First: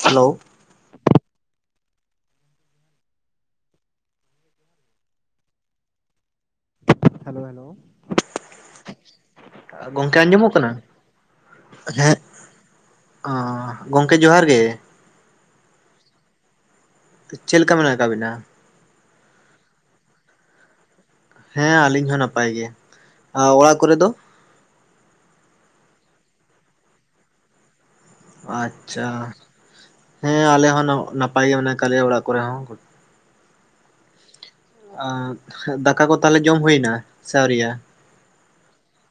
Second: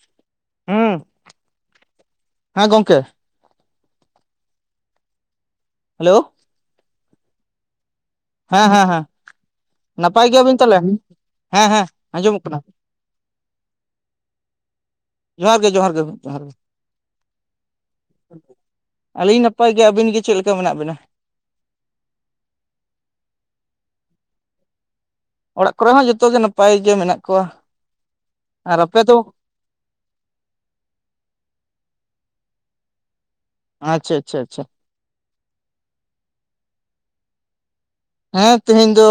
Hello. ᱦᱮᱸᱣ, ᱦᱮᱸ ᱜᱚᱝᱠᱮ᱾ ᱦᱮᱞᱳ᱾ Hello hello. ᱦᱮᱸ ᱦᱮᱸ ᱦᱮᱸ ᱜᱚᱝᱠᱮ ᱱᱟᱯᱟᱭ ᱟᱸᱡᱚᱢᱚᱜ ᱜᱮᱭᱟᱵᱤᱱ ᱠᱟᱱᱟ ᱛᱟᱦᱚᱞᱮ ᱦᱮᱸ ᱦᱮᱸ ᱟᱸᱡᱚᱢᱚᱜ ᱠᱟᱱᱟ᱾ ᱚ ᱜᱚᱝᱠᱮ ᱡᱚᱦᱟᱨ ᱜᱮ᱾ ᱡᱚᱦᱟᱨ ᱜᱮ, ᱡᱚᱦᱟᱨ ᱜᱮ, ᱡᱚᱦᱟᱨ ᱜᱮ᱾ ᱪᱮᱞᱠᱟ ᱢᱮᱱᱟᱜ ᱠᱟᱜ ᱵᱤᱱᱟ? ᱟᱹᱞᱤᱧ ᱱᱟᱯᱟᱭ ᱜᱮ ᱟᱹᱵᱤᱱ ᱜᱮ ᱪᱮᱞᱠᱟ ᱢᱮᱱᱟᱜ ᱵᱮᱱᱟ᱾ ᱦᱮᱸ ᱟᱞᱤᱧ ᱦᱚᱸ ᱱᱟᱯᱟᱭ ᱜᱮ ᱟ ᱚᱲᱟᱜ ᱠᱚᱨᱮ ᱫᱚ? ᱚᱲᱟᱜ ᱠᱚᱨᱮ ᱦᱚᱸ ᱡᱚᱛᱚ ᱜᱮ ᱱᱟᱯᱟᱭ ᱜᱮ ᱢᱮᱱᱟᱜ ᱠᱚᱣᱟ᱾ ᱟᱨ ᱟᱯᱮ ᱟᱪᱪᱷᱟ ᱫᱚ ᱦᱮᱸ ᱟᱞᱮ ᱦᱚᱸ ᱱᱟ-ᱱᱟᱯᱟᱭ ᱜᱮ ᱢᱟᱱᱮ ᱠᱟᱜ ᱞᱮᱭᱟ ᱚᱲᱟᱜ ᱠᱚᱨᱮ ᱦᱚᱸ᱾ ᱟᱸᱪᱪᱷᱟ ᱟᱪᱪᱷᱟ ᱟᱪᱪᱷᱟ᱾ ᱟ [inaudible] ᱫᱟᱠᱟ ᱠᱚ ᱛᱟᱦᱚᱞᱮ ᱡᱚᱢ ᱦᱩᱭ ᱱᱟ ᱥᱮ ᱟᱹᱣᱨᱤ ᱭᱟ? ᱦᱮᱸ, ᱛᱮᱦᱮᱧ ᱫᱚ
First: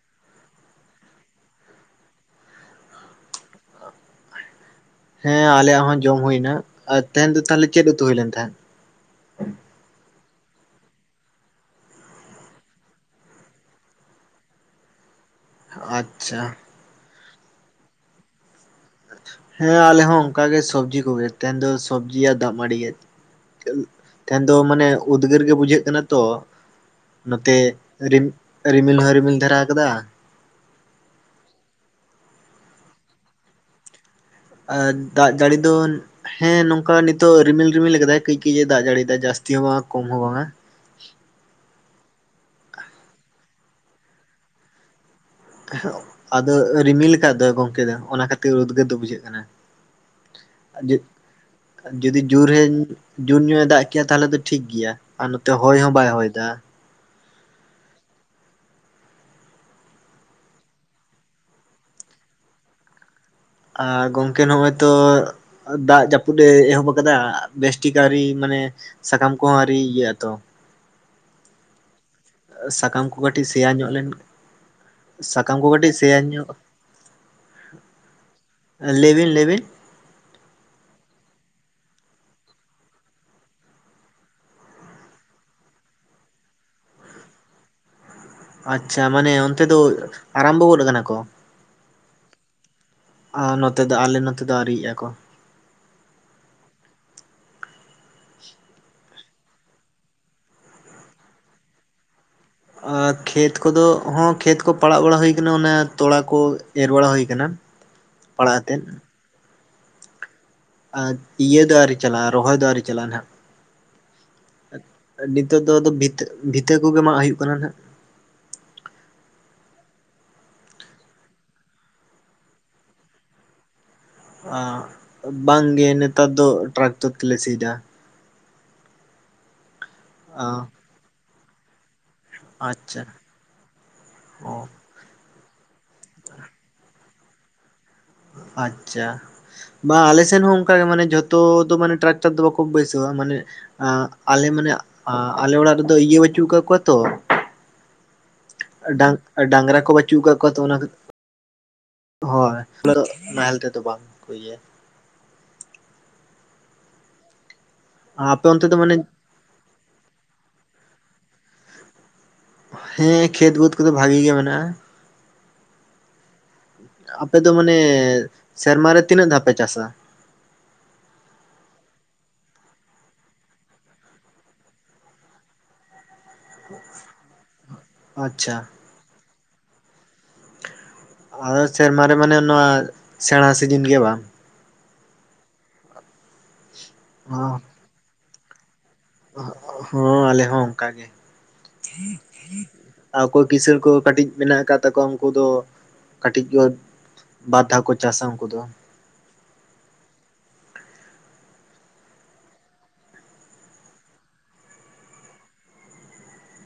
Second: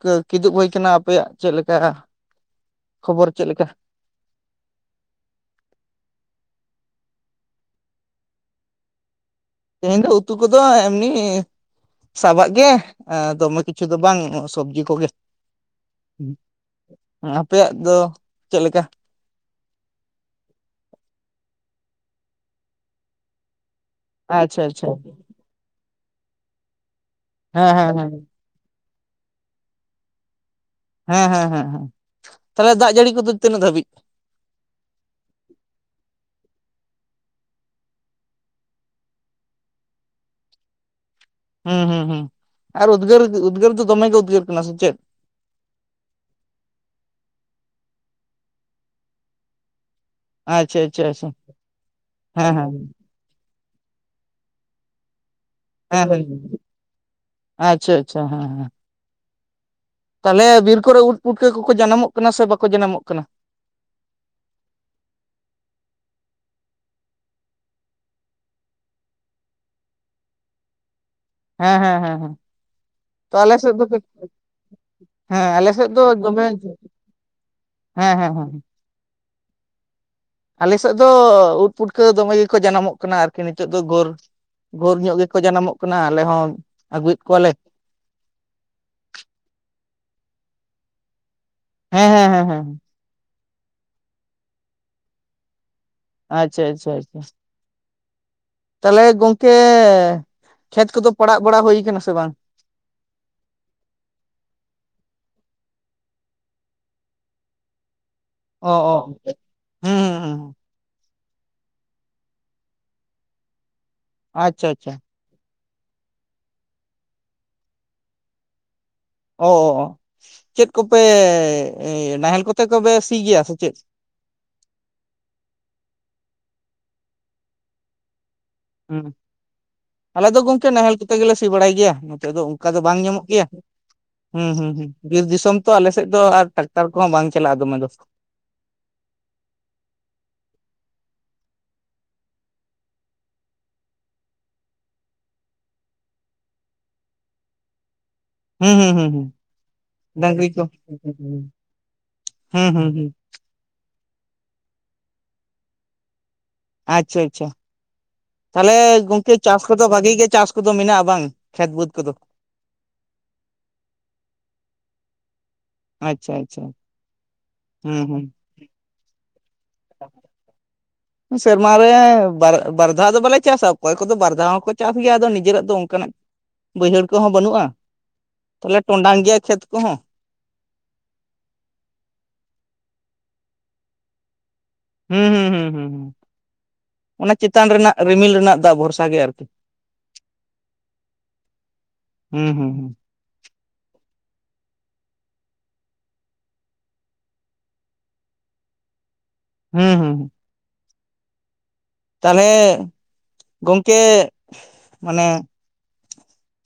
ᱠᱮ-ᱠᱤᱫᱩᱵ ᱦᱩᱭ ᱠᱟᱱᱟ, ᱟᱯᱮᱭᱟᱜ ᱪᱮᱫ ᱞᱮᱠᱟ? ᱠᱷᱚᱵᱚᱨ ᱪᱮᱫ ᱞᱮᱠᱟ? ᱦᱮᱸ ᱟᱞᱮᱭᱟᱜ ᱦᱚᱸ ᱡᱚᱢ ᱦᱩᱭ ᱱᱟ ᱟᱨ ᱛᱟᱦᱮᱱ ᱫᱚ ᱛᱟᱦᱚᱞᱮ ᱪᱮᱫ ᱩᱛᱩ ᱦᱩᱭ ᱞᱮᱱ ᱛᱟᱦᱮᱸᱜ? ᱛᱮᱦᱮᱸᱱ ᱫᱚ ᱩᱛᱩ ᱠᱚᱫᱚ ᱮᱢᱱᱤ ᱥᱟᱵᱟᱜ ᱜᱮ ᱮᱸ ᱫᱚᱢᱮ ᱠᱤᱪᱷᱩ ᱫᱚ ᱵᱟᱝ ᱥᱚᱵᱡᱤ ᱠᱚᱜᱮ᱾ ᱟᱪᱪᱷᱟ᱾ ᱦᱚᱸ ᱟᱯᱮᱭᱟᱜ ᱫᱚ ᱪᱮᱫ ᱞᱮᱠᱟ? ᱦᱮᱸ ᱟᱞᱮ ᱦᱚᱸ ᱚᱱᱠᱟ ᱜᱮ ᱥᱚᱵᱽᱡᱤ ᱠᱚᱜᱮ ᱛᱮᱦᱮᱧ ᱫᱚ ᱥᱚᱵᱽᱡᱤ ᱟ ᱫᱟᱜ ᱢᱟᱲᱤ ᱜᱮ᱾ ᱛᱟᱦᱮᱱ ᱫᱚ ᱟᱪᱪᱷᱟ ᱢᱟᱱᱮ ᱟᱪᱪᱷᱟ ᱩᱫᱽᱜᱟᱹᱨ ᱜᱮ ᱵᱩᱡᱷᱟᱹᱜ ᱠᱟᱱᱟ ᱛᱚ ᱱᱚᱛᱮ ᱦᱮᱸ ᱦᱮᱸ ᱦᱮᱸ ᱨᱤᱢ ᱨᱤᱢᱤᱞ ᱦᱚᱸᱭ ᱨᱤᱢᱤᱞ ᱫᱷᱟᱨᱟ ᱟᱠᱟᱫᱟ᱾ ᱦᱮᱸ ᱦᱮᱸ ᱦᱮᱸ ᱦᱮᱸ ᱛᱟᱦᱚᱞᱮ ᱫᱟᱜ ᱡᱟᱹᱲᱤ ᱠᱚᱫᱚ ᱛᱤᱱᱟᱹᱜ ᱫᱷᱟᱹᱵᱤᱡ? ᱟᱨ ᱫᱟᱜ ᱡᱟᱹᱲᱤ ᱫᱚ ᱦᱮᱸ ᱱᱚᱝᱠᱟ ᱱᱤᱛᱚᱜ ᱨᱤᱢᱤᱞ ᱨᱤᱢᱤᱞ ᱟᱠᱟᱫᱟᱭ ᱠᱟᱹᱡ ᱠᱟᱹᱡ ᱮ ᱫᱟᱜ ᱡᱟᱹᱲᱤᱭᱟᱭ ᱡᱟᱹᱥᱛᱤ ᱦᱚᱸ ᱵᱟᱝᱟ ᱠᱚᱢ ᱦᱚᱸ ᱵᱟᱝᱟ, ᱦᱩᱸ ᱦᱩ ᱦᱩᱸ ᱟᱨ ᱩᱫᱽᱜᱟᱹᱨ ᱩᱫᱽᱜᱟᱹᱨ ᱫᱚᱢᱮ ᱜᱮ ᱩᱫᱽᱜᱟᱹᱨ ᱠᱟᱱᱟ ᱥᱮ ᱪᱮᱫ, ᱟᱫᱚ ᱨᱤᱢᱤᱞ ᱞᱮᱠᱟ ᱫᱚ ᱜᱚᱢᱠᱮ ᱫᱚ ᱚᱱᱟ ᱠᱷᱟᱹᱛᱤᱨ ᱩᱫᱽᱜᱟᱹᱨ ᱫᱚ ᱵᱩᱡᱷᱟᱹᱜ ᱠᱟᱱᱟ, ᱟᱪᱪᱷᱟ ᱟᱪᱪᱷᱟ ᱟᱪᱪᱷᱟ ᱡᱩᱫᱤ ᱦᱮᱸ ᱦᱮᱸ ᱡᱳᱨᱧ, ᱡᱚᱨ ᱧᱚᱭ ᱮ ᱫᱟᱜ ᱠᱮᱭᱟ ᱛᱟᱦᱚᱞᱮ ᱫᱚ ᱴᱷᱤᱠ ᱜᱮᱭᱟ ᱟᱨ ᱱᱚᱛᱮ ᱦᱚᱭ ᱦᱚᱸ ᱦᱮᱸ ᱵᱟᱭ ᱦᱚᱭ ᱫᱟ ᱦᱮᱸ ᱟᱪᱪᱷᱟ ᱟᱪᱪᱷᱟ ᱦᱮᱸ ᱦᱮᱸ ᱛᱟᱦᱚᱞᱮ ᱵᱤᱨ ᱠᱚᱨᱮ ᱩᱫ ᱯᱩᱴᱠᱟ ᱠᱟᱠᱚᱠᱚ ᱡᱟᱱᱟᱢᱚᱜ ᱠᱟᱱᱟ ᱥᱮ ᱵᱟᱠᱚ ᱡᱟᱱᱟᱢᱚᱜ ᱠᱟᱱᱟ, ᱟᱨ ᱜᱚᱝᱠᱮ ᱱᱚᱜᱼᱚᱭ ᱛᱚ ᱫᱟᱜ ᱡᱟᱹᱯᱩᱫ ᱮ ᱮᱦᱚᱵ ᱟᱠᱟᱫᱟ ᱵᱮᱥᱴᱤ ᱠᱟᱹᱨᱤ ᱢᱟᱱᱮ ᱥᱟᱠᱟᱢ ᱠᱚ ᱦᱟᱹᱨᱤ ᱜᱮᱭᱟ ᱛᱚ, ᱦᱮᱸ ᱦᱮᱸᱮᱸᱸ ᱥᱟᱠᱟᱢ ᱠᱚ ᱠᱟᱹᱴᱤᱡ ᱥᱮᱭᱟ ᱧᱚᱜ ᱞᱮᱱ,, ᱦᱮᱸ ᱥᱟᱠᱟᱢ ᱠᱚ ᱟᱞᱮ ᱥᱮᱫ ᱠᱟᱹᱴᱤᱡ ᱫᱚ ᱥᱮᱭᱟ ᱫᱚᱢᱮ ᱧᱚᱜ ᱦᱮᱸ ᱦᱮᱸ ᱦᱮᱸ ᱞᱟᱭ ᱵᱤᱱ ᱞᱟᱭ ᱵᱤᱱ ᱟᱞᱮᱥᱮᱫ ᱫᱚ ᱩᱫ ᱯᱩᱴᱠᱟᱹ ᱫᱚᱢᱮ ᱜᱮᱠᱚ ᱡᱟᱱᱟᱢᱚᱜ ᱠᱟᱱᱟ ᱟᱨᱠᱤ ᱱᱤᱛᱚᱜ ᱫᱚ ᱜᱳᱨ ᱜᱳᱨ ᱧᱚᱜ ᱜᱮᱠᱚ ᱡᱟᱱᱟᱢᱚᱜ ᱠᱟᱱᱟ ᱟᱞᱮ ᱦᱚᱸ ᱟᱹᱜᱩᱭᱮᱫ ᱠᱚᱣᱟᱞᱮ, ᱟᱪᱪᱷᱟ ᱢᱟᱱᱮ ᱚᱱᱛᱮ ᱫᱚ ᱟᱨᱟᱢᱵᱚ ᱜᱚᱫ ᱟᱠᱟᱱᱟ ᱠᱚ, ᱦᱮᱸ ᱦᱮᱸ ᱦᱮ ᱦᱮᱸ ᱱᱚᱛᱮ ᱫᱚ ᱟᱞᱮ ᱱᱚᱛᱮ ᱫᱚ ᱟᱹᱣᱤᱭᱤᱡ ᱟᱠ ᱠᱚ ᱟᱪᱪᱷᱟ ᱟᱪᱪᱷᱟ ᱟᱪᱪᱷᱟ ᱛᱟᱦᱚᱞᱮ ᱜᱚᱝᱠᱮ ᱠᱷᱮᱛ ᱠᱚᱫᱚ ᱯᱟᱲᱟᱜ ᱵᱟᱲᱟ ᱦᱩᱭᱠ ᱥᱮ ᱵᱟᱝ,? ᱟᱨ ᱠᱷᱮᱛ ᱠᱚᱫᱚ ᱦᱚᱸ ᱠᱷᱮᱛ ᱠᱚ ᱯᱟᱲᱟᱜ ᱵᱟᱲᱟ ᱦᱩᱭ ᱠᱟᱱᱟ ᱚᱱᱟ ᱛᱚᱲᱟ ᱠᱚ ᱮᱨ ᱵᱟᱲᱟ ᱦᱩᱭ ᱟᱠᱟᱱᱟ, ᱯᱟᱲᱟ ᱚ ᱦᱟᱛᱮᱫ, ᱚ ᱦᱩᱸ ᱦᱩᱸ ᱦᱩᱸ ᱤᱭᱟᱹ ᱫᱟ ᱟᱨᱤ ᱪᱟᱞᱟᱜᱼᱟ ᱨᱚᱦᱚᱭ ᱫᱚ ᱟᱨᱮ ᱪᱟᱞᱟᱜᱼᱟ ᱦᱟᱸᱜ, ᱟᱪᱪᱷᱟ ᱟᱪᱪᱷᱟ ᱱᱤᱛᱚᱜ ᱫᱚ ᱟᱫᱚ ᱵᱷᱤᱛᱟᱹ ᱵᱷᱤᱛᱟᱹ ᱠᱚᱜᱮ ᱢᱟᱜ ᱦᱩᱭᱩᱜ ᱠᱟᱱᱟ ᱟᱜ, ᱚ ᱪᱮᱫ ᱠᱚᱯᱮ ᱱᱟᱦᱮᱞ ᱠᱚᱛᱮ ᱠᱚᱯᱮ ᱥᱤ ᱜᱮᱭᱟ ᱥᱮ ᱪᱮᱫ? ᱵᱟᱝᱜᱮ ᱱᱮᱛᱟᱨ ᱫᱚ ᱴᱨᱟᱠᱴᱟᱨ ᱛᱮᱞᱮ ᱥᱤ ᱫᱟ ᱦᱮᱸ ᱟᱞᱮ ᱫᱚ ᱜᱚᱝᱠᱮ ᱱᱟᱦᱮᱞ ᱠᱚᱛᱮ ᱜᱮᱞᱮ ᱥᱤ ᱵᱟᱲᱟᱭ ᱜᱮᱭᱟ ᱱᱤᱛᱚᱜ ᱫᱚ ᱚᱱᱠᱟ ᱫᱚ ᱵᱟᱝ ᱟᱪᱪᱷᱟ ᱧᱟᱢᱚᱜ ᱜᱮᱭᱟ ᱦᱩᱸ ᱚ ᱦᱩᱸ ᱦᱩᱸ ᱵᱤᱨ ᱫᱤᱥᱚᱢ ᱛᱚ ᱟᱞᱮ ᱥᱮᱫ ᱫᱚ ᱟᱨ ᱴᱟᱠᱴᱟᱨ ᱠᱚᱦᱚᱸ ᱵᱟᱝ ᱪᱟᱞᱟᱜ-ᱟ ᱫᱚᱢᱮ ᱫᱚ ᱟᱪᱪᱷᱟ ᱵᱟ ᱟᱞᱮ ᱥᱮᱱ ᱦᱚᱸ ᱚᱱᱠᱟᱜᱮ ᱢᱟᱱᱮ ᱡᱷᱚᱛᱚ ᱫᱚ ᱢᱟᱱᱮ ᱴᱨᱟᱠᱴᱟᱨ ᱫᱚ ᱵᱟᱠᱚ ᱵᱟᱹᱭᱥᱟᱹᱭᱟ ᱢᱟᱱᱮ ᱟᱞᱮ ᱢᱟᱱᱮ ᱟᱞᱮ ᱚᱲᱟᱜ ᱨᱮᱫᱚ ᱤᱭᱟᱹ ᱵᱟᱹᱪᱩᱜ ᱠᱟᱫ ᱠᱚᱣᱟ ᱛᱚ ᱦᱩᱸ ᱦᱩᱸ ᱦᱩᱸ ᱰᱟᱝ ᱦᱩᱸ ᱰᱟᱝᱨᱟ ᱠᱚ ᱵᱟᱹᱪᱩᱜ ᱟᱠᱟᱫ ᱰᱟᱝᱨᱤ ᱠᱚᱣᱟ ᱛᱚ ᱠᱚ ᱚᱱᱟ ᱦᱳᱭ ᱦᱩᱸ ᱦᱩᱸ ᱦᱩᱸ ᱱᱟᱦᱮᱞ ᱛᱮᱫᱚ ᱵᱟᱝ ᱤᱭᱟᱹᱭᱟ ᱟᱪᱪᱷᱟ ᱟᱪᱪᱷᱟ ᱟᱯᱮ ᱚᱱᱛᱮ ᱫᱚ ᱛᱟᱦᱚᱞᱮ ᱢᱟᱱᱮ ᱜᱚᱝᱠᱮ ᱪᱟᱥ ᱠᱚᱫᱚ ᱵᱷᱟᱜᱤ ᱜᱮ ᱪᱟᱥ ᱠᱚᱫᱚ ᱢᱮᱱᱟᱜᱼᱟ ᱵᱟᱝ ᱠᱷᱮᱛ ᱵᱟᱹᱫᱽ ᱠᱚᱫᱚ?, ᱦᱮᱸ ᱠᱷᱮᱛ ᱵᱟᱹᱫᱽ ᱠᱚᱫᱚ ᱵᱷᱟᱜᱤ ᱜᱮ ᱢᱮᱱᱟᱜ-ᱟ ᱟᱪᱪᱷᱟ ᱟᱪᱪᱷᱟ ᱟᱯᱮ ᱫᱚ ᱢᱟᱱᱮ ᱦᱩᱸ ᱥᱮᱨᱢᱟ ᱨᱮ ᱛᱤᱱᱟᱹᱜ ᱫᱷᱟᱣ ᱯᱮ ᱪᱟᱥᱟ? [inaudible] ᱥᱮᱨᱢᱟ ᱨᱮ ᱵᱟᱨ ᱫᱷᱟᱣ ᱫᱚ ᱵᱟᱞᱮ ᱪᱟᱥᱟ ᱚᱠᱚᱭ ᱠᱚᱫᱚ ᱵᱟᱨ ᱫᱷᱟᱣ ᱦᱚᱸᱠᱚ ᱪᱟᱥ ᱜᱮᱭᱟ ᱟᱫᱚ ᱱᱤᱡᱮᱨᱟᱜ ᱫᱚ ᱚᱱᱠᱟᱱᱟᱜ ᱵᱟᱹᱭᱦᱟᱹᱲ ᱠᱚᱦᱚᱸ ᱵᱟᱹᱱᱩᱜ-ᱟ ᱟᱪᱪᱷᱟ ᱛᱚᱞᱮ ᱴᱚᱸᱰᱟᱱ ᱜᱮᱭᱟ ᱠᱷᱮᱛ ᱠᱚᱦᱚᱸ ᱟ ᱥᱮᱨᱢᱟ ᱨᱮ ᱢᱟᱱᱮ ᱱᱚᱣᱟ ᱥᱮᱬᱟ ᱥᱤᱡᱤᱱ ᱜᱮ ᱵᱟᱝ ᱦᱩᱸ ᱦᱩᱸ ᱦᱩ ᱦᱩ ᱚᱱᱟ ᱪᱮᱛᱟᱱ ᱨᱮᱱᱟᱜ ᱨᱤᱢᱤᱞ ᱨᱮᱱᱟᱜ ᱫᱟᱜ ᱵᱷᱚᱨᱥᱟ ᱜᱮ ᱟᱨᱠᱤ ᱦᱚᱸ ᱟᱞᱮ ᱦᱚᱸ ᱚᱱᱠᱟᱜ ᱜᱮ ᱦᱩᱸ ᱦᱩᱸ ᱚᱠᱚᱭ ᱠᱤᱥᱟᱹᱲ ᱠᱚ ᱠᱟᱹᱴᱤᱡ ᱢᱮᱱᱟᱜ ᱟᱠᱟᱫ ᱛᱟᱠᱚᱣᱟ ᱩᱱᱠᱩ ᱫᱚ ᱠᱟᱹᱴᱤᱡ ᱠᱚ ᱵᱟᱨᱫᱷᱟ ᱠᱚ ᱪᱟᱥᱟ ᱩᱱᱠᱩ ᱫᱚ ᱦᱩᱸ ᱦᱩᱸ ᱦᱩᱸ ᱛᱟᱞᱦᱮ ᱜᱚᱢᱠᱮ ᱢᱟᱱᱮ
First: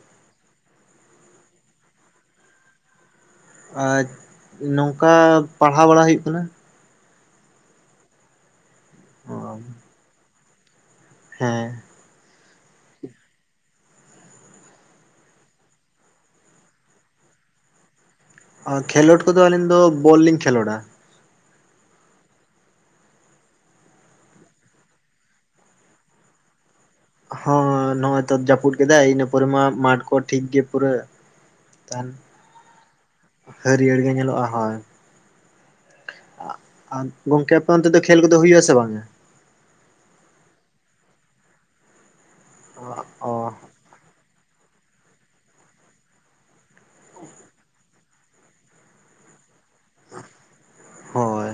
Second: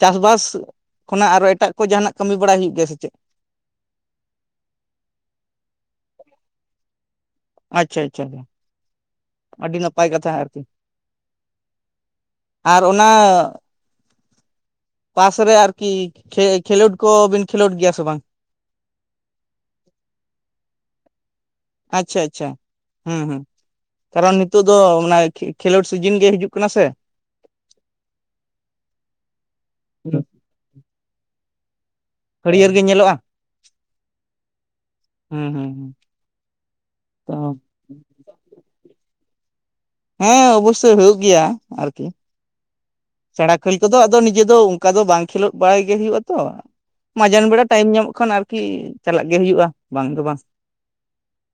ᱪᱟᱥᱵᱟᱥ ᱠᱷᱚᱱᱟᱜ ᱟᱨᱚ ᱮᱴᱟᱜ ᱠᱚ ᱡᱟᱦᱟᱱᱟᱜ ᱠᱟᱹᱢᱤ ᱵᱟᱲᱟᱭ ᱦᱩᱭᱩᱜ ᱜᱮᱭᱟ ᱥᱮ ᱪᱮᱫ ᱟᱪ ᱱᱚᱝᱠᱟ ᱯᱟᱲᱦᱟᱣ ᱵᱟᱲᱟ ᱦᱩᱭᱩᱜ ᱠᱟᱱᱟ ᱟᱪᱪᱷᱟ ᱟᱪᱪᱷᱟ ᱟᱹᱰᱤ ᱱᱟᱯᱟᱭ ᱠᱟᱛᱷᱟ ᱟᱨᱠᱤ ᱦᱮᱸ ᱟᱨ ᱩᱱᱼᱟ ᱯᱟᱥ ᱨᱮ ᱟᱨᱠᱤ ᱠᱷᱮᱼ ᱠᱷᱮᱞᱳᱰ ᱠᱚᱵᱤᱱ ᱠᱷᱮᱞᱳᱰ ᱜᱮᱭᱟ ᱥᱮ ᱵᱟᱝ ᱠᱷᱮᱞᱳᱰ ᱠᱚᱫᱚ ᱟᱹᱞᱤᱧ ᱫᱚ ᱵᱚᱞ ᱞᱤᱧ ᱠᱷᱮᱞᱳᱰᱟ ᱟᱪᱪᱷᱟ ᱟᱪᱪᱷᱟ ᱦᱮᱸ ᱦᱮᱸ ᱠᱟᱨᱚᱱ ᱱᱤᱛᱳ ᱫᱚ ᱚᱱᱟ ᱠᱷᱮᱞᱳᱰ ᱥᱤᱡᱤᱱ ᱜᱮ ᱦᱤᱡᱩᱜ ᱠᱟᱱᱟ ᱥᱮ ᱦᱚᱸ ᱱᱚᱜ-ᱚᱭ ᱛᱚ ᱡᱟᱹᱯᱩᱫ ᱠᱮᱫᱟᱭ ᱤᱱᱟᱹ ᱯᱚᱨᱮ ᱢᱟᱴᱷ ᱠᱚ ᱴᱷᱤᱠ ᱜᱤ ᱯᱩᱨᱟᱹ ᱛᱟᱱ ᱦᱟᱹᱨᱭᱟᱹᱲ ᱜᱮ ᱧᱮᱞᱚᱜᱼᱟ ᱦᱟᱹᱨᱭᱟᱹᱲ ᱜᱮ ᱧᱮᱞᱚᱜ-ᱟ ᱦᱳᱭ ᱦᱩᱸ ᱦᱩᱸ ᱛᱚ ᱜᱚᱝᱠᱮ ᱟᱯᱮ ᱚᱱᱛᱮ ᱫᱚ ᱠᱷᱮᱞ ᱠᱚᱫᱚ ᱦᱩᱭᱩᱜ ᱟᱥᱮ ᱵᱟᱝ-ᱟ ᱦᱮᱸ ᱟᱵᱩᱥᱮᱜ ᱦᱩᱭᱩᱜ ᱜᱮᱭᱟ ᱟᱨᱠᱤ ᱚ ᱪᱟᱲᱟ ᱠᱷᱟᱰᱤ ᱠᱚᱫᱚ ᱟᱫᱚ ᱱᱤᱡᱮ ᱫᱚ ᱚᱱᱠᱟ ᱫᱚ ᱵᱟᱝ ᱠᱷᱮᱞᱳᱜ ᱵᱟᱲᱟᱭ ᱜᱮ ᱦᱩᱭᱩᱜ ᱟᱛᱚ ᱢᱟᱡᱟᱱ ᱵᱮᱲᱟ ᱴᱟᱭᱤᱢ ᱧᱟᱢᱚᱜ ᱠᱷᱟᱱ ᱟᱨᱠᱤ ᱪᱟᱞᱟᱜ ᱜᱮ ᱦᱩᱭᱩᱜ-ᱟ ᱵᱟᱝ ᱫᱚ ᱵᱟᱝ ᱦᱳᱭ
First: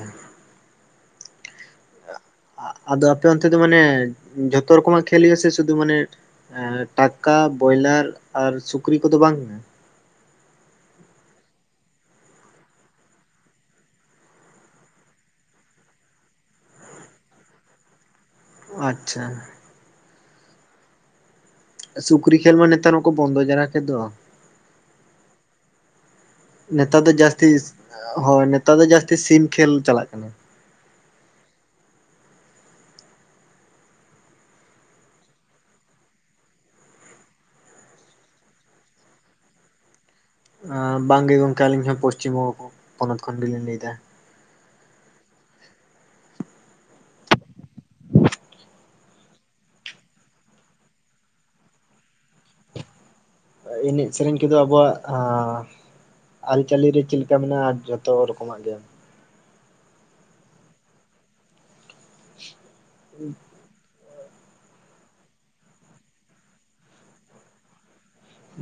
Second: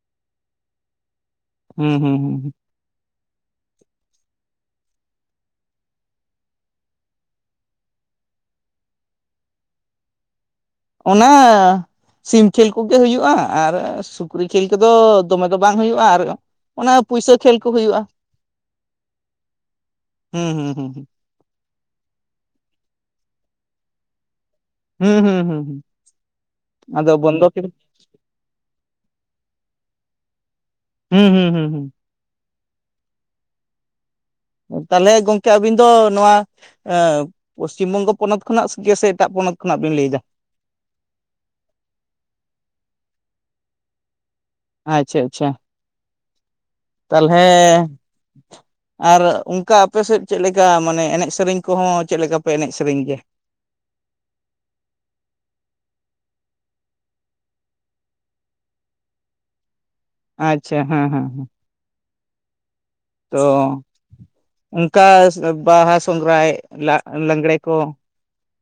ᱦᱩᱸ ᱦᱩᱸ ᱦᱩ ᱟᱫᱚ ᱟᱯᱮ ᱚᱱᱛᱮ ᱫᱚ ᱢᱟᱱᱮ ᱡᱷᱚᱛᱚ ᱨᱚᱠᱚᱢᱟᱜ ᱠᱷᱮᱞ ᱦᱩᱭᱩᱜ ᱟᱥᱮ ᱥᱩᱫᱷᱩ ᱢᱟᱱᱮ ᱴᱟᱠᱟ ᱵᱚᱭᱞᱟᱨ ᱟᱨ ᱥᱩᱠᱨᱤ ᱠᱚᱫᱚ ᱵᱟᱝ ᱠᱟᱱᱟ ᱚᱱᱟ ᱥᱤᱢ ᱠᱷᱮᱞ ᱠᱚᱜᱮ ᱦᱩᱭᱩᱜ-ᱟ ᱟᱨ ᱥᱩᱠᱨᱤ ᱠᱷᱮᱞ ᱠᱚᱫᱚ ᱫᱚᱢᱮ ᱫᱚ ᱵᱟᱝ ᱦᱩᱭᱩᱜ-ᱟ ᱟᱨ ᱚᱱᱟ ᱯᱩᱭᱥᱟᱹ ᱠᱷᱮᱞ ᱠᱚ ᱦᱩᱭᱩᱜ-ᱟ ᱟᱪᱪᱷᱟ ᱦᱩᱸ ᱦᱩᱸ ᱦᱩᱸ ᱦᱩᱸ ᱥᱩᱠᱨᱤ ᱠᱷᱮᱞ ᱢᱟ ᱱᱮᱛᱟᱨ ᱢᱟᱠᱚ ᱵᱚᱱᱫᱚ ᱡᱟᱨᱟ ᱠᱮᱫ ᱫᱚ ᱦᱩᱸ ᱦᱩᱸ ᱦᱩᱸ ᱦᱩᱸ ᱱᱮᱛᱟᱨ ᱫᱚ ᱟᱫᱚ ᱵᱚᱱᱫᱚ ᱡᱟᱹᱥᱛᱤ ᱦᱳᱭ ᱱᱮᱛᱟᱨ ᱫᱚ ᱡᱟᱹᱥᱛᱤ ᱥᱤᱢ ᱠᱷᱮᱞ ᱪᱟᱞᱟᱜ ᱠᱟᱱᱟ᱾ ᱦᱩᱸ ᱦᱩᱸ ᱦᱩᱸ ᱦᱩᱸ ᱛᱟᱞᱮ ᱜᱚᱢᱠᱮ ᱟᱹᱵᱤᱱ ᱫᱚ ᱱᱚᱣᱟ ᱮᱸ ᱯᱚᱥᱪᱤᱢ ᱵᱚᱝᱜᱚ ᱯᱚᱱᱚᱛ ᱠᱷᱚᱱᱟᱜ ᱜᱮ ᱥᱮ ᱮᱴᱟᱜ ᱯᱚᱱᱚᱛ ᱠᱷᱚᱱᱟᱜ ᱵᱤᱱ ᱞᱟᱹᱭ ᱮᱫᱟ? ᱮᱸ ᱵᱟᱝ ᱜᱤ ᱜᱚᱝᱠᱮ ᱟᱹᱞᱤᱧ ᱦᱚᱸ ᱯᱚᱥᱪᱤᱢ ᱵᱚᱝᱜᱚ ᱯᱚᱱᱚᱛ ᱠᱷᱚᱱ ᱜᱮᱞᱤᱧ ᱞᱟᱹᱭ ᱮᱫᱟ᱾ ᱟᱪᱪᱷᱟ ᱟᱪᱪᱷᱟ ᱛᱟᱞᱦᱮ ᱟᱨ ᱚᱱᱠᱟ ᱟᱯᱮ ᱥᱮᱫ ᱪᱮᱫ ᱞᱮᱠᱟ ᱢᱟᱱᱮ ᱮᱱᱮᱡᱽ ᱥᱮᱨᱮᱧ ᱠᱚᱦᱚᱸ ᱪᱮᱫ ᱞᱮᱠᱟ ᱯᱮ ᱮᱱᱮᱡᱽ ᱥᱮᱨᱮᱧ ᱜᱮᱭᱟ? ᱮᱱᱮᱡ ᱥᱮᱨᱮᱧ ᱠᱚᱫᱚ ᱟᱵᱚᱣᱟᱜ, ᱟᱹᱨᱤᱪᱟᱹᱞᱤ ᱨᱮ ᱪᱮᱫ ᱞᱮᱠᱟ ᱢᱮᱱᱟᱜᱼᱟ ᱡᱚᱛᱚ ᱨᱚᱠᱚᱢᱟᱜ ᱜᱮ, ᱟᱪᱪᱷᱟ ᱦᱮᱸ ᱦᱮᱸ ᱦᱮᱸ [unintelligible] ᱛᱚ ᱚᱱᱠᱟ ᱵᱟᱦᱟ, ᱥᱚᱜᱷᱨᱟᱭ, ᱞᱟᱜᱽᱲᱮ ᱠᱚ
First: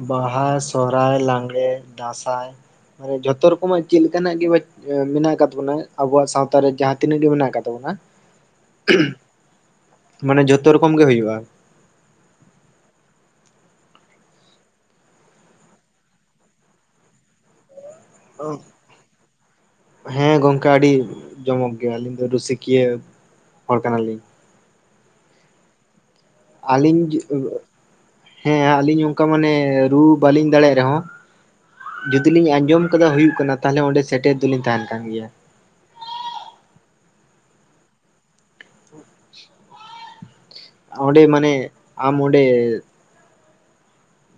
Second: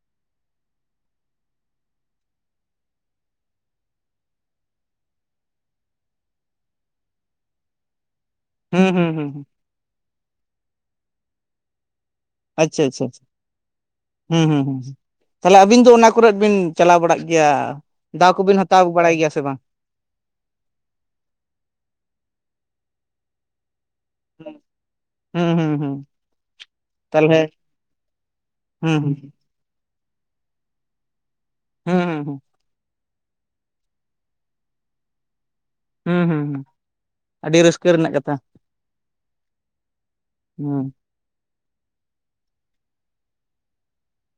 ᱵᱟᱦᱟ, ᱥᱚᱦᱨᱟᱭ, ᱞᱟᱜᱽᱲᱮ, ᱫᱟᱸᱥᱟᱭ ᱢᱟᱱᱮ ᱡᱷᱚᱛᱚ ᱨᱚᱠᱚᱢᱟᱜ ᱪᱮᱫ ᱞᱮᱠᱟᱱᱟᱜ ᱜᱮ ᱮᱸᱢᱮᱱᱟᱜ ᱟᱠᱟᱫ ᱛᱟᱵᱚᱱᱟ ᱟᱵᱚᱣᱟᱜ ᱥᱟᱶᱛᱟᱨᱮ ᱡᱟᱦᱟᱸ ᱛᱤᱱᱟᱹᱜ ᱜᱮ ᱢᱮᱱᱟᱜ ᱟᱠᱟᱫ ᱛᱟᱵᱚᱱᱟ ᱦᱩᱸ ᱦᱩᱸ ᱦᱩᱸ ᱦᱩᱸ ᱢᱟᱱᱮ ᱡᱷᱚᱛᱚ ᱨᱚᱠᱚᱢ ᱜᱮ ᱦᱩᱭᱩᱜᱼᱟ᱾ ᱟᱪᱪᱷᱟ ᱪᱷᱟᱪᱷᱟ ᱦᱩᱸ ᱦᱩᱸ ᱛᱟᱞᱮ ᱟᱹᱵᱤᱱ ᱫᱚ ᱚᱱᱟ ᱠᱚᱨᱮᱫ ᱵᱤᱱ ᱪᱟᱞᱟᱣ ᱵᱟᱲᱟᱜ ᱜᱮᱭᱟ? ᱫᱟᱣ ᱠᱚᱵᱤᱱ ᱦᱟᱛᱟᱣ ᱟᱠᱩ ᱵᱟᱲᱟᱭ ᱜᱮᱭᱟ ᱥᱮ ᱵᱟᱝ? ᱦᱮᱸ ᱜᱚᱝᱠᱮ ᱟᱹᱰᱤ ᱡᱚᱢᱚᱠ ᱜᱮᱭᱟ ᱟᱹᱞᱤᱧ ᱫᱚ ᱨᱩᱥᱤᱠᱤᱭᱟᱹ ᱦᱚᱲ ᱠᱟᱱᱟᱞᱤᱧ᱾ ᱦᱮᱸ ᱦᱩᱸ ᱦᱩᱸ ᱦᱩᱸ ᱟᱞᱤᱧ ᱛᱟᱦᱚᱞᱮ ᱦᱮᱸ ᱦᱩᱸ ᱟᱹᱞᱤᱧ ᱚᱱᱠᱟ ᱦᱩᱸ ᱢᱟᱱᱮ ᱨᱩ ᱵᱟᱹᱞᱤᱧ ᱫᱟᱲᱮᱭᱟᱜ ᱨᱮᱦᱚᱸ ᱦᱩᱸ ᱦᱩᱸ ᱡᱩᱫᱤ ᱦᱩᱸ ᱞᱤᱧ ᱟᱸᱡᱚᱢ ᱠᱮᱫ ᱦᱩᱭᱩᱜ ᱠᱟᱱᱟ ᱛᱟᱦᱚᱞᱮ ᱚᱸᱰᱮ ᱥᱮᱴᱮᱨ ᱫᱚᱞᱤᱧ ᱛᱟᱦᱮᱱ ᱠᱟᱱ ᱜᱮᱭᱟ᱾ ᱦᱩᱸ ᱦᱩᱸ ᱦᱩᱸ ᱟᱹᱰᱤ ᱨᱟᱹᱥᱠᱟᱹ ᱨᱮᱱᱟᱜ ᱠᱟᱛᱷᱟ ᱦᱩ᱾ ᱚᱸᱰᱮ ᱢᱟᱱᱮ ᱟᱢ ᱚᱸᱰᱮ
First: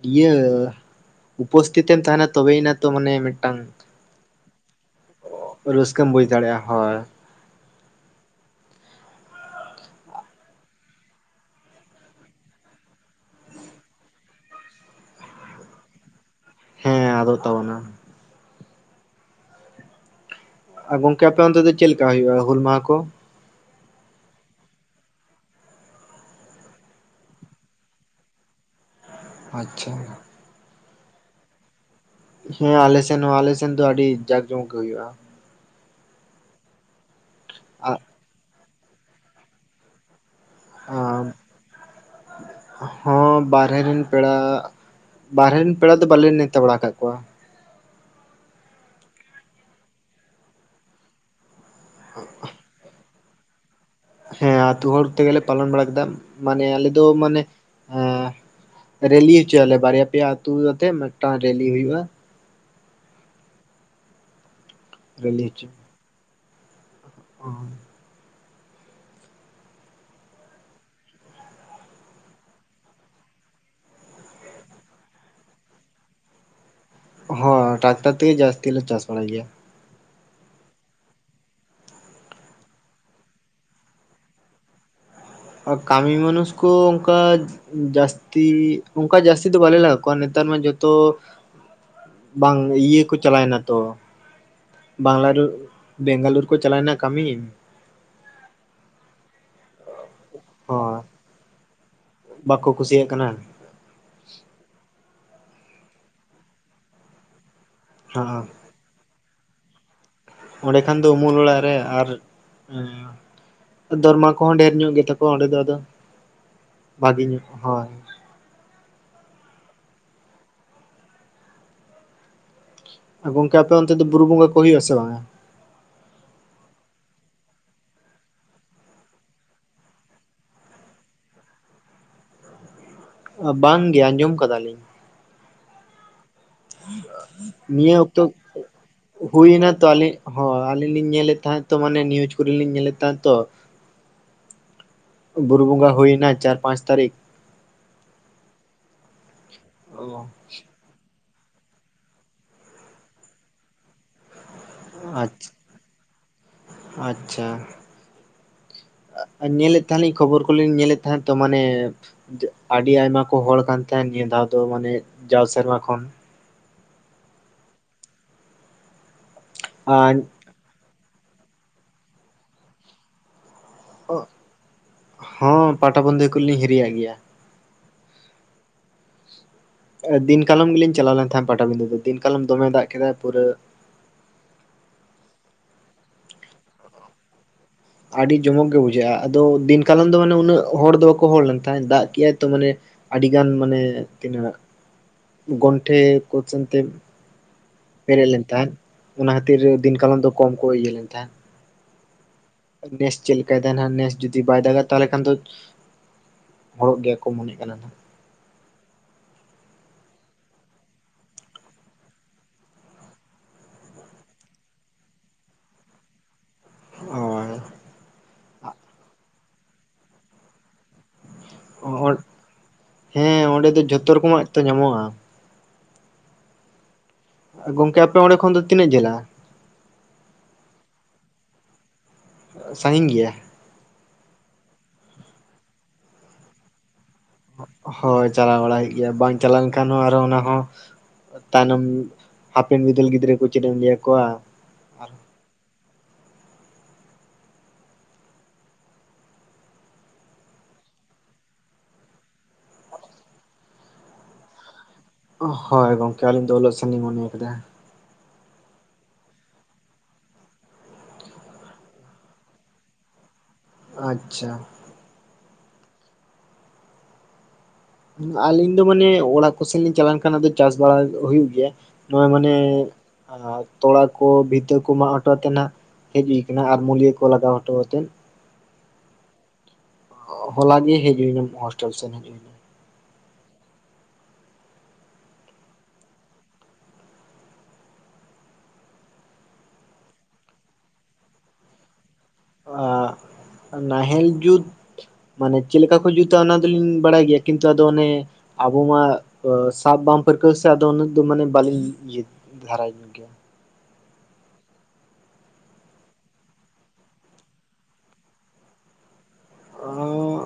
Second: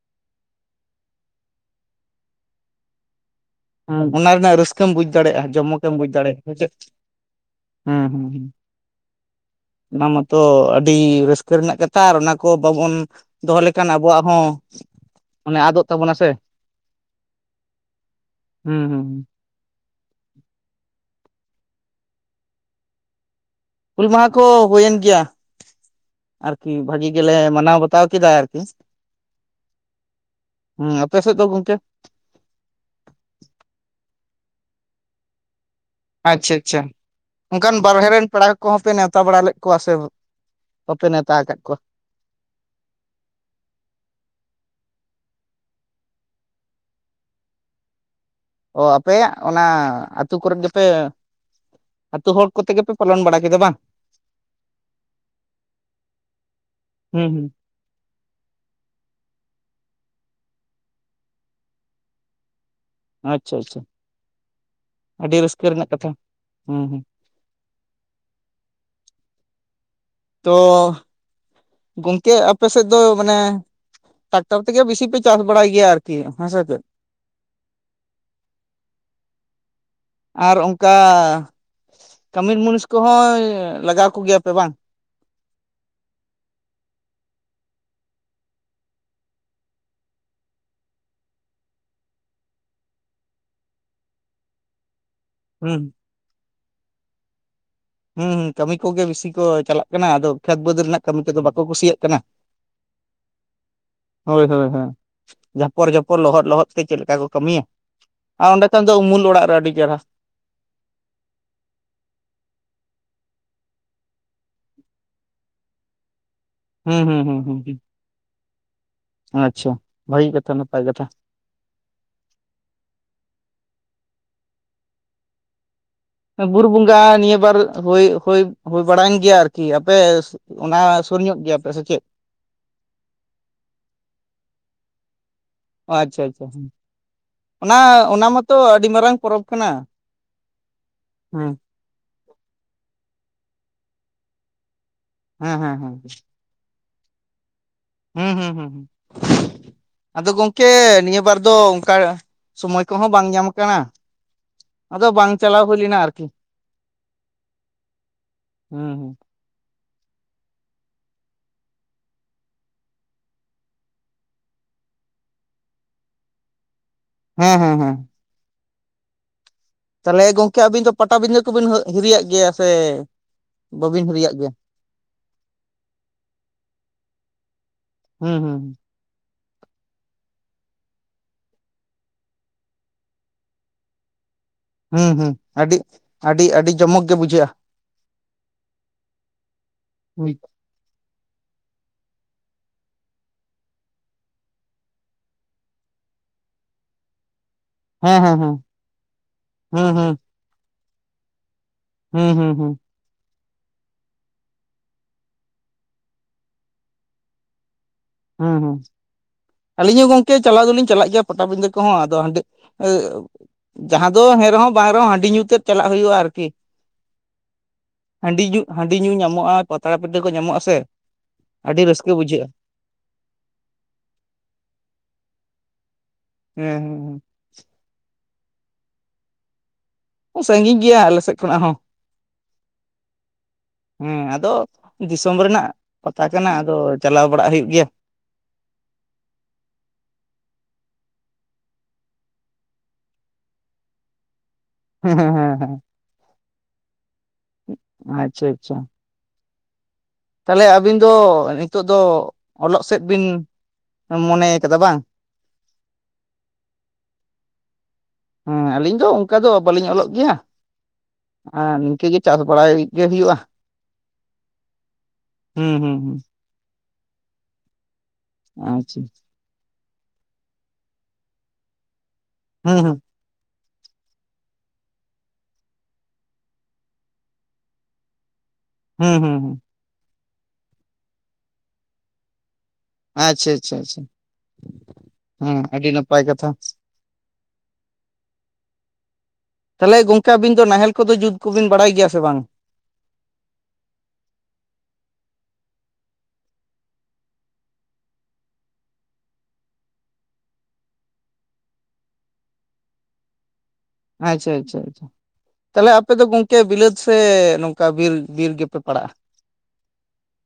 ᱤᱭᱟᱹ ᱩᱯᱚᱥᱛᱷᱤᱛᱮᱢ ᱛᱟᱦᱮᱸᱱᱟ ᱛᱚᱵᱮᱭᱮᱱᱟ ᱛᱚ ᱢᱟᱱᱮ ᱢᱤᱫᱴᱟᱝ, ᱦᱩᱸ ᱚᱱᱟ ᱨᱮᱱᱟᱜ ᱨᱟᱹᱥᱠᱟᱹᱢ ᱵᱩᱡ ᱫᱟᱲᱮᱭᱟᱜᱼᱟ ᱡᱚᱢᱚᱠᱮᱢ ᱨᱟᱹᱥᱠᱟᱹᱢ ᱵᱩᱡ ᱵᱩᱡᱽ ᱫᱟᱲᱮᱭᱟᱜᱼᱟ ᱪᱮᱫ ᱦᱳᱭ ᱦᱩᱸ ᱦᱩᱸ ᱦᱩᱸ ᱚᱱᱟ ᱢᱟᱛᱚ ᱟᱹᱰᱤ ᱨᱟᱹᱥᱠᱟᱹ ᱨᱮᱱᱟᱜ ᱠᱟᱛᱷᱟ ᱟᱨ ᱚᱱᱟ ᱠᱚ ᱵᱟᱵᱚᱱ, ᱫᱚᱦᱚ ᱞᱮᱠᱷᱟᱱ ᱟᱵᱚᱣᱟᱜ ᱦᱚᱸ ᱟᱱᱮ ᱟᱫᱚᱜ ᱛᱟᱵᱚᱱᱟ ᱥᱮ᱾ ᱦᱮᱸ ᱟᱫᱚ ᱛᱵᱱᱟ᱾ ᱦᱩᱸ ᱦᱩᱸ ᱦᱩᱸ᱾ [unintelligible] ᱟᱨ ᱜᱚᱝᱠᱮ ᱟᱯᱮ ᱚᱱᱛᱮ ᱫᱚ ᱪᱮᱫ ᱞᱮᱠᱟ ᱦᱩᱭᱩᱜᱼᱟ ᱦᱩᱞ ᱢᱟᱦᱟ ᱠᱚ? ᱦᱩᱞ ᱢᱟᱦᱟ ᱠᱚ ᱦᱩᱭᱮᱱ ᱜᱮᱭᱟ᱾ ᱟᱨᱠᱤ ᱵᱷᱟᱜᱤ ᱜᱮᱞᱮ ᱢᱟᱱᱟᱣ ᱵᱟᱛᱟᱣ ᱠᱮᱫᱟ ᱟᱨᱠᱤ᱾ ᱟᱪᱪᱷᱟ ᱦᱩᱸ ᱟᱯᱮ ᱥᱮᱫ ᱫᱚ ᱜᱚᱝᱠᱮ? ᱦᱮᱸ ᱟᱞᱮᱥᱮᱱ ᱦᱚᱸ ᱟᱞᱮᱥᱮᱱ ᱫᱚ ᱟᱹᱰᱤ ᱡᱟᱠ ᱡᱚᱢᱚᱠ ᱜᱮ ᱦᱩᱭᱩᱜ-ᱟ᱾ ᱟᱪᱪᱷᱟ ᱟᱪᱪᱷᱟ ᱚᱱᱠᱟᱱ ᱟᱜ ᱵᱟᱨᱦᱮ ᱨᱮᱱ ᱯᱮᱲᱟ ᱠᱚᱦᱚᱸ ᱯᱮ ᱱᱮᱣᱛᱟ ᱵᱟᱲᱟ ᱞᱮᱫ ᱠᱚᱣᱟ ᱥᱮ ᱵᱟᱯᱮ ᱱᱮᱣᱛᱟ ᱟᱠᱟᱫ ᱠᱚᱣᱟ ᱦᱚᱸ ᱵᱟᱨᱨᱮ ᱨᱮᱱ ᱯᱮᱲᱟ ᱵᱟᱨᱦᱮ ᱨᱮᱱ ᱯᱮᱲᱟ ᱫᱚ ᱵᱟᱞᱮ ᱱᱮᱶᱛᱟ ᱵᱟᱲᱟ ᱟᱠᱟᱫ ᱠᱚᱣᱟ᱾ ᱚ ᱟᱯᱮᱭᱟᱜ ᱚᱱᱟ ᱟᱹᱛᱩᱳ ᱠᱚᱨᱮ ᱜᱮᱯᱮ ᱟᱹᱛᱩ ᱦᱚᱲ, ᱠᱚᱛᱮ ᱜᱮᱯᱮ ᱯᱟᱞᱚᱱ ᱵᱟᱲᱟ ᱠᱮᱫᱟ ᱵᱟᱝ? ᱦᱮᱸ ᱟᱛᱳ ᱦᱚᱲ ᱛᱮᱜᱮᱞᱮ ᱯᱟᱞᱚᱱ ᱵᱟᱲᱟ ᱠᱮᱫᱟ ᱢᱟᱱᱮ ᱟᱞᱮ ᱫᱚ ᱦᱩᱸ ᱢᱟᱱᱮ ᱦᱩᱸ ᱨᱮᱞᱤ ᱦᱚᱪᱚᱭᱟᱞᱮ ᱵᱟᱨᱭᱟ ᱯᱮᱭᱟ ᱟᱹᱛᱩ ᱟᱛᱮ ᱢᱤᱫᱴᱟᱝ ᱨᱮᱞᱤ ᱦᱩᱭᱩᱜᱼᱟ᱾ ᱟᱪᱪᱷᱟ ᱟᱪᱪᱷᱟ᱾ ᱟᱹᱰᱤ ᱨᱮᱞᱤ ᱨᱟᱹᱥᱠᱟᱹ ᱨᱮᱱᱟᱜ ᱠᱟᱛᱷᱟ ᱦᱩᱸ ᱦᱩᱸ ᱾ ᱚ ᱛᱚ ᱜᱚᱝᱠᱮ ᱟᱯᱮ ᱥᱮᱫ ᱫᱚ ᱢᱟᱱᱮ᱾ ᱴᱨᱟᱠᱴᱟᱨ ᱛᱮ ᱜᱮ ᱵᱤᱥᱤ ᱯᱮ ᱪᱟᱥ ᱵᱟᱲᱟᱭ ᱜᱮᱭᱟ ᱟᱨ ᱠᱤ ᱦᱮᱸ ᱥᱮ ᱪᱮᱫ? ᱦᱚᱸᱭ ᱴᱨᱟᱠᱴᱟᱨ ᱛᱮ ᱜᱮ ᱡᱟᱹᱥᱛᱤ ᱞᱮ ᱪᱟᱥ ᱵᱟᱲᱟᱭ ᱜᱮᱭᱟ᱾ ᱟᱨ ᱚᱱᱠᱟ ᱠᱟᱹᱢᱤᱨ ᱢᱩᱱᱤᱥ ᱠᱚᱦᱚᱸ ᱞᱟᱜᱟᱣ ᱠᱚᱜᱮᱭᱟ ᱯᱮ ᱵᱟᱝ? ᱠᱟᱹᱢᱤ ᱢᱟᱱᱩᱥ ᱠᱚ ᱚᱱᱠᱟ ᱡᱟᱹᱥᱛᱤ ᱚᱱᱠᱟ ᱡᱟᱹᱥᱛᱤ ᱫᱚ ᱵᱟᱞᱮ ᱞᱟᱜᱟᱣ ᱠᱚᱣᱟ ᱱᱮᱛᱟᱨ ᱢᱟ ᱡᱚᱛᱚ᱾ ᱵᱟᱝ ᱤᱭᱟᱹ ᱠᱚ ᱪᱟᱞᱟᱣᱮᱱᱟ ᱛᱚ [unintelligible] ᱵᱟᱝᱞᱟᱨᱚ ᱦᱩᱸ ᱵᱮᱝᱜᱟᱞᱩᱨᱩ ᱠᱚ ᱪᱟᱞᱭᱱᱟ ᱠᱟᱹᱢᱤ᱾ ᱦᱩᱸ ᱦᱩᱸ ᱠᱟᱹᱢᱤ ᱠᱚᱜᱮ ᱵᱤᱥᱤ ᱠᱚ ᱪᱟᱞᱟᱜ ᱠᱟᱱᱟ ᱟᱫᱚ ᱠᱷᱮᱛ ᱵᱟᱹᱫᱽ ᱦᱚᱸ ᱨᱮᱱᱟᱜ ᱠᱟᱹᱢᱤ ᱠᱚ ᱫᱚ ᱵᱟᱠᱚ ᱠᱩᱥᱤᱭᱟᱜ ᱠᱟᱱᱟ᱾ [unintelligible] ᱵᱟᱠᱚ ᱠᱩᱥᱤᱭᱟᱜ ᱠᱟᱱᱟ ᱦᱳᱭ ᱦᱳᱭ ᱡᱷᱟᱯᱚᱲ ᱡᱷᱚᱯᱚᱲ ᱞᱚᱦᱚᱫ ᱞᱚᱦᱚᱫ ᱛᱮ ᱪᱮᱫ ᱞᱮᱠᱟ ᱠᱚ ᱠᱟᱹᱢᱤᱭᱟ ᱦᱚᱸ ᱟᱨ ᱚᱸᱰᱮ ᱱᱮᱛᱟᱱ ᱫᱚ ᱩᱢᱩᱞ ᱚᱲᱟᱜ ᱨᱮ ᱟᱹᱰᱤ ᱪᱮᱦᱨᱟ᱾ ᱚᱸᱰᱮ ᱠᱷᱟᱱ ᱫᱚ ᱩᱢᱩᱞ ᱚᱲᱟᱜ ᱨᱮ ᱟᱨ ᱫᱚᱨᱢᱟ ᱠᱚᱦᱚᱸ ᱰᱷᱮᱨ ᱧᱚᱜ ᱜᱮᱛᱟ ᱠᱚᱣᱟ ᱚᱸᱰᱮ ᱫᱚ ᱟᱫᱚ᱾ ᱦᱩᱸ ᱦᱩᱸ ᱵᱷᱟᱜᱤ ᱦᱩᱸ ᱧᱚᱜ ᱦᱩ ᱦᱳᱭ ᱟᱪᱪᱷᱟ ᱵᱷᱟᱜᱤ ᱠᱟᱛᱷᱟ ᱱᱟᱯᱟᱭ ᱠᱟᱛᱷᱟ᱾ ᱟᱨ ᱜᱚᱝᱠᱮ ᱟᱯᱮ ᱚᱱᱛᱮ ᱫᱚ ᱵᱩᱨᱩ ᱵᱚᱸᱜᱟ ᱠᱚ ᱦᱩᱭᱩᱜ ᱟ ᱥᱮ ᱵᱟᱝᱟ? ᱵᱩᱨᱩ ᱵᱚᱸᱜᱟ ᱱᱤᱭᱟᱹ ᱵᱟᱨ ᱦᱳᱭ ᱦᱳᱭ ᱦᱳᱭ ᱵᱟᱲᱟᱭᱮᱱ ᱜᱮᱭᱟ ᱟᱨ ᱠᱤ ᱟᱯᱮ ᱚᱱᱟ ᱥᱩᱨ ᱧᱚᱜ ᱜᱮᱭᱟ ᱯᱮ ᱥᱮ ᱪᱮᱫ? ᱵᱟᱝ ᱜᱮ ᱟᱸᱡᱚᱢ ᱟᱠᱟᱫᱟ ᱞᱤᱧ ᱚ ᱟᱪᱪ ᱟᱪᱷᱟ᱾ ᱱᱤᱭᱟᱹ ᱚᱠᱛᱚ ᱢᱟᱛᱚ ᱟᱹᱰᱤ ᱢᱟᱨᱟᱝ ᱯᱚᱨᱚᱵᱽ ᱠᱟᱱᱟ ᱦᱩᱭᱮᱱᱟ ᱛᱚ ᱟᱹᱞᱤᱧ ᱦᱚᱸ ᱟᱹᱞᱤᱧ ᱞᱤᱧ ᱧᱮᱞᱮᱫ ᱦᱮᱸ ᱛᱟᱦᱮᱸᱫ ᱛᱚ ᱢᱟᱱᱮ ᱱᱤᱭᱩᱡᱽ ᱠᱚᱨᱮ ᱞᱤᱧ ᱧᱮᱞᱮᱫ ᱛᱟᱦᱮᱸ ᱛᱚ ᱦᱮᱸ ᱵᱩᱨᱩ ᱦᱮᱸ ᱵᱚᱸᱜᱟ ᱦᱮᱸ ᱦᱩᱭᱱᱟ ᱪᱟᱨ ᱯᱟᱸᱪ ᱛᱟᱹᱨᱤᱠᱷ ᱦᱩᱸ ᱦᱩᱸ ᱦᱩᱸ ᱚ ᱟᱫᱚ ᱜᱚᱝᱠᱮ ᱱᱤᱭᱟᱹ ᱵᱟᱨ ᱫᱚ ᱚᱠᱟ ᱥᱚᱢᱚᱭ ᱠᱚ ᱦᱚᱸ ᱵᱟᱝ ᱧᱟᱢ ᱠᱟᱱᱟ ᱟᱫᱚ ᱵᱟᱝ ᱟᱪᱪᱷᱟ ᱪᱟᱞᱟᱣ ᱦᱩᱭ ᱞᱮᱱᱟ ᱟᱨᱠᱤ ᱟᱪᱪᱷᱟ ᱦᱩᱸ ᱦᱩᱸ [inaudible] ᱟᱨ ᱧᱮᱞᱮᱫ ᱛᱟᱦᱮᱱ ᱟᱞᱤᱧ ᱠᱷᱚᱵᱚᱨ ᱠᱚᱞᱤᱧ ᱧᱮᱞᱮᱫ ᱛᱟᱦᱮᱸᱫ ᱛᱚ ᱢᱟᱱᱮ ᱟᱹᱰᱤ ᱟᱭᱢᱟ ᱠᱚ ᱦᱚᱲ ᱠᱟᱱᱛᱱ ᱱᱤᱭᱟᱹ ᱫᱷᱟᱣ ᱫᱚ ᱢᱟᱱᱮ ᱡᱟᱣ ᱥᱮᱨᱢᱟ ᱠᱷᱚᱱ ᱦᱮᱸ ᱦᱮᱸ ᱦᱮᱸ ᱟᱨ ᱛᱟᱦᱚᱞᱮ ᱜᱚᱢᱠᱮ ᱟᱹᱵᱤᱱ ᱫᱚ ᱯᱟᱴᱟ ᱵᱤᱸᱫᱷᱟᱹ ᱠᱚ ᱵᱤᱱ ᱦᱤᱨᱤ ᱭᱟᱜ ᱜᱮᱭᱟ ᱥᱮ ᱵᱟᱵᱤᱱ ᱦᱤᱨᱤ ᱭᱟᱜ ᱜᱮᱭᱟ [inaudible] ᱦᱚᱸ ᱯᱟᱴᱟᱵᱤᱸᱫᱟᱹ ᱠᱚᱞᱤᱧ ᱦᱤᱨᱤᱭᱟᱜ ᱜᱮᱭᱟ ᱦᱩᱸ ᱦᱩᱸ ᱦᱩᱸ ᱫᱤᱱ ᱠᱟᱞᱚᱢ ᱜᱮ ᱞᱤᱧ ᱪᱟᱞᱟᱣᱱ ᱛᱟᱦᱮᱸᱫ ᱯᱟᱴᱟ ᱵᱤᱫᱟᱹ ᱫᱚ ᱫᱤᱱ ᱠᱟᱞᱚᱢ ᱫᱚᱢᱮ ᱫᱟᱜ ᱠᱮᱫᱟᱭ ᱯᱩᱨᱟᱹ ᱦᱩᱸ ᱦᱩᱸ ᱟᱹᱰᱤ ᱟᱹᱰᱤ ᱟᱹᱰᱤ ᱡᱚᱢᱚᱠ ᱜᱮ ᱵᱩᱡᱷᱟᱹᱜᱼᱟ ᱟᱹᱰᱤ ᱡᱚᱢᱚᱠ ᱜᱮ ᱵᱩᱡᱷᱟᱹᱜᱼᱟ ᱟᱫᱚ ᱫᱤᱱ ᱠᱟᱞᱚᱢ ᱫᱚ ᱢᱟᱱᱮ ᱩᱱᱟᱹᱜ ᱦᱚᱲ ᱫᱚ ᱵᱟᱠᱚ ᱦᱚᱲ ᱞᱮᱱ ᱛᱟᱦᱮᱸᱫ ᱫᱟᱜ ᱠᱮᱜᱟᱭ ᱛᱚ ᱢᱟᱱᱮ ᱟᱹᱰᱤᱜᱟᱱ ᱢᱟᱱᱮ ᱛᱤᱱᱟᱹᱜ ᱜᱚᱱᱴᱮ ᱠᱚ ᱪᱮᱱ ᱛᱮ ᱦᱮᱸ ᱯᱮᱨᱮᱡ ᱦᱮᱸ ᱞᱮᱱ ᱦᱮᱸ ᱛᱟᱦᱮᱸᱫ ᱚᱱᱟ ᱠᱷᱟᱹᱛᱤᱨ ᱦᱩᱸ ᱫᱤᱱ ᱦᱩᱸ ᱠᱟᱞᱚᱢ ᱫᱚ ᱠᱚᱢ ᱠᱚ ᱤᱭᱟᱹ ᱞᱮᱱ ᱛᱟᱦᱮᱸᱫ ᱦᱩᱸ ᱦᱩᱸ ᱦᱩᱸ ᱱᱮᱥ ᱪᱮᱫ ᱞᱮᱠᱟᱭ ᱛᱟᱦᱮᱱᱟ ᱱᱮᱥ ᱡᱩᱫᱤ ᱵᱟᱭ ᱫᱟᱜᱟ ᱛᱟᱦᱚᱞᱮ ᱠᱷᱟᱱ ᱫᱚ ᱦᱚᱲᱚᱜ ᱜᱮᱭᱟ ᱠᱚ ᱢᱚᱱᱮᱜ ᱠᱟᱱᱟ ᱦᱟᱜ ᱦᱩᱸ ᱦᱩᱸ ᱟᱹᱞᱤᱧ ᱦᱚᱸ ᱜᱚᱝᱠᱮ ᱪᱟᱞᱟᱣ ᱫᱚᱞᱤᱧ ᱪᱟᱞᱟᱜ ᱜᱮᱭᱟ ᱯᱟᱴᱟ ᱵᱤᱸᱫᱟᱹ ᱠᱚ ᱦᱚᱸ ᱟᱫᱚ ᱦᱟᱸᱰᱮ ᱡᱟᱦᱟᱸ ᱫᱚ ᱦᱮᱸ ᱨᱮᱦᱚᱸ ᱵᱟᱝ ᱨᱮ ᱦᱚᱸ ᱦᱟᱺᱰᱤ ᱧᱩᱛᱮᱫ ᱪᱟᱞᱟᱜ ᱦᱩᱭᱩᱜᱼᱟ ᱟᱨᱠᱤ ᱦᱟᱺᱰᱤ ᱧᱩ ᱦᱟᱺᱰᱤ ᱧᱩ ᱧᱟᱢᱚᱜᱼᱟ ᱯᱟᱛᱲᱟ ᱯᱤᱴᱷᱟᱹ ᱠᱚ ᱧᱟᱢᱚᱜᱼᱟ ᱥᱮ ᱟᱹᱰᱤ ᱨᱟᱹᱥᱠᱟᱹ ᱦᱳᱭ ᱵᱩᱡᱷᱟᱹᱜᱼᱟ ᱦᱮᱸ ᱚᱸᱰᱮ ᱫᱚ ᱡᱷᱚᱛᱚ ᱨᱚᱠᱚᱢ-ᱟᱜ ᱛᱚ ᱧᱟᱢᱚᱜᱼᱟ ᱦᱮᱸ ᱦᱮᱸ ᱜᱚᱝᱠᱮ ᱟᱯᱮ ᱚᱸᱰᱮ ᱠᱷᱚᱱ ᱫᱚ ᱛᱤᱱᱟᱹᱜ ᱡᱷᱟᱹᱞᱟ? ᱥᱟᱺᱜᱤᱧ ᱜᱮᱭᱟ ᱟᱞᱮ ᱥᱮᱫ ᱠᱷᱚᱱᱟᱜ ᱦᱚᱸ᱾ ᱥᱟᱺᱜᱤᱧ ᱜᱮᱭᱟ ᱟᱫᱚ ᱫᱤᱥᱚᱢ ᱨᱮᱱᱟᱜ ᱯᱟᱛᱟ ᱠᱟᱱᱟ ᱟᱫᱚ ᱪᱟᱞᱟᱣ ᱵᱟᱲᱟᱜ ᱦᱩᱭᱩᱜ ᱜᱮᱭᱟ᱾ ᱪᱟᱞᱟᱣ ᱵᱟᱲᱟᱭ ᱜᱮᱭᱟ ᱵᱟᱝ ᱪᱟᱞᱟᱣ ᱞᱮᱱ ᱠᱷᱟᱱ ᱟᱨ ᱦᱚᱸ ᱚᱱᱟ ᱦᱚᱸ ᱛᱟᱭᱱᱚᱢ ᱦᱟᱯᱮᱱ ᱵᱤᱫᱟᱹᱞ ᱜᱤᱫᱽᱨᱟᱹ ᱠᱩ ᱪᱮᱫ ᱤᱧ ᱞᱟᱹᱭ ᱟᱠᱚᱣᱟ᱾ ᱦᱮᱸ ᱦᱮᱸ ᱦᱮᱸ ᱟᱪᱪᱷᱟ ᱟᱪᱪᱷᱟ ᱛᱟᱦᱚᱞᱮ ᱟᱹᱵᱤᱱ ᱫᱚ ᱱᱤᱛᱚᱜ ᱫᱚ ᱚᱞᱚᱜ ᱥᱮᱫ ᱵᱤᱱ ᱢᱚᱱᱮᱭ ᱠᱟᱫᱟ ᱵᱟᱝ᱾ ᱦᱳᱭ ᱜᱚᱝᱠᱮ ᱟᱹᱞᱤᱧ ᱫᱚ ᱚᱞᱚᱜ ᱥᱮᱱ ᱞᱞᱤᱧ ᱢᱚᱱᱮ ᱟᱠᱟᱫᱟ ᱦᱮᱸ ᱟᱹᱞᱤᱧ ᱫᱚ ᱚᱱᱠᱟ ᱫᱚ ᱵᱟᱹᱞᱤᱧ ᱚᱞᱚᱜ ᱜᱮᱭᱟ ᱱᱤᱝᱠᱟᱹ ᱜᱮ ᱪᱟᱥ ᱵᱟᱲᱟᱭ ᱜᱮ ᱦᱩᱭᱩᱜᱼᱟ᱾ ᱟᱪᱪᱷᱟ ᱦᱩᱸ ᱦᱩᱸ ᱦᱩᱸ ᱟᱞᱤᱧ ᱫᱚ ᱟᱪᱪᱷᱟ ᱢᱟᱱᱮ ᱚᱲᱟᱜ ᱠᱚᱥᱮᱫ ᱞᱤᱧ ᱪᱟᱞᱟᱱ ᱠᱷᱟᱱ ᱟ ᱪᱟᱥ ᱵᱟᱲᱟ ᱦᱩᱭᱩᱜ ᱜᱮᱭᱟ᱾ ᱱᱚᱶᱟ ᱢᱟᱱᱮ ᱦᱩᱸ ᱦᱩᱸ ᱛᱚᱲᱟ ᱠᱚ ᱵᱷᱤᱛᱟᱹ ᱠᱚ ᱢᱟᱜ ᱦᱚᱴᱚ ᱣᱟᱛᱮᱱᱟᱜ᱾ ᱟᱫ ᱢᱩᱫᱤᱭᱟᱹ ᱠᱚ ᱞᱟᱜᱟᱣ ᱦᱚᱴᱚ ᱣᱟᱛᱮᱫ ᱦᱩᱸ ᱦᱩᱸ ᱦᱩᱸ ᱦᱚᱞᱟ ᱜᱮ ᱦᱮᱡ ᱦᱩᱭ ᱠᱟᱱᱟ ᱦᱳᱥᱴᱮᱞ ᱥᱮᱱ᱾ ᱟᱪᱪᱷᱟ ᱟᱪᱪᱷᱟ ᱪᱷᱟ ᱦᱩᱸ ᱟᱹᱰᱤ ᱱᱟᱯᱟᱭ ᱠᱟᱛᱷᱟ᱾ ᱛᱟᱞᱦᱮ ᱜᱚᱝᱠᱮ ᱟᱵᱤᱱ ᱫᱚ ᱱᱟᱦᱮᱞ ᱠᱚᱫᱚ ᱡᱩᱛ ᱠᱚᱵᱤᱱ ᱵᱟᱲᱟᱭ ᱜᱤᱭᱟ ᱥᱮ ᱵᱟᱝ᱾ ᱱᱟᱦᱮᱞ ᱡᱩᱛ ᱢᱟᱱᱮ ᱪᱮᱫ ᱞᱮᱠᱟ ᱠᱩ ᱡᱩᱛᱟ ᱚᱱᱟ ᱫᱚᱞᱤᱧ ᱵᱟᱲᱟᱭ ᱜᱮᱭᱟ ᱠᱤᱱᱛᱩ ᱟᱫᱚ ᱚᱱᱮ ᱟᱵᱚ ᱢᱟ ᱥᱟᱵ ᱵᱟᱝ ᱯᱟᱹᱨᱠᱟᱹᱣ ᱥᱮ ᱟᱫᱚ ᱩᱱᱟᱹᱜ ᱫᱚ ᱢᱟᱱᱮ ᱵᱟᱞᱤᱧ ᱤᱭᱟᱹ ᱫᱷᱟᱨᱟᱭ ᱜᱮᱭᱟ᱾ ᱟᱪᱪᱷᱟ ᱟᱪᱪᱷᱟ ᱟᱪᱪᱷᱟ ᱛᱟᱞᱦᱮ ᱟᱯᱮ ᱫᱚ ᱜᱚᱝᱠᱮ ᱵᱤᱞᱟᱹᱛ ᱥᱮ ᱱᱚᱝᱠᱟ ᱵᱤᱨ ᱵᱤᱨ ᱜᱮᱯᱮ ᱯᱟᱲᱟᱜᱼᱟ᱾ ᱚ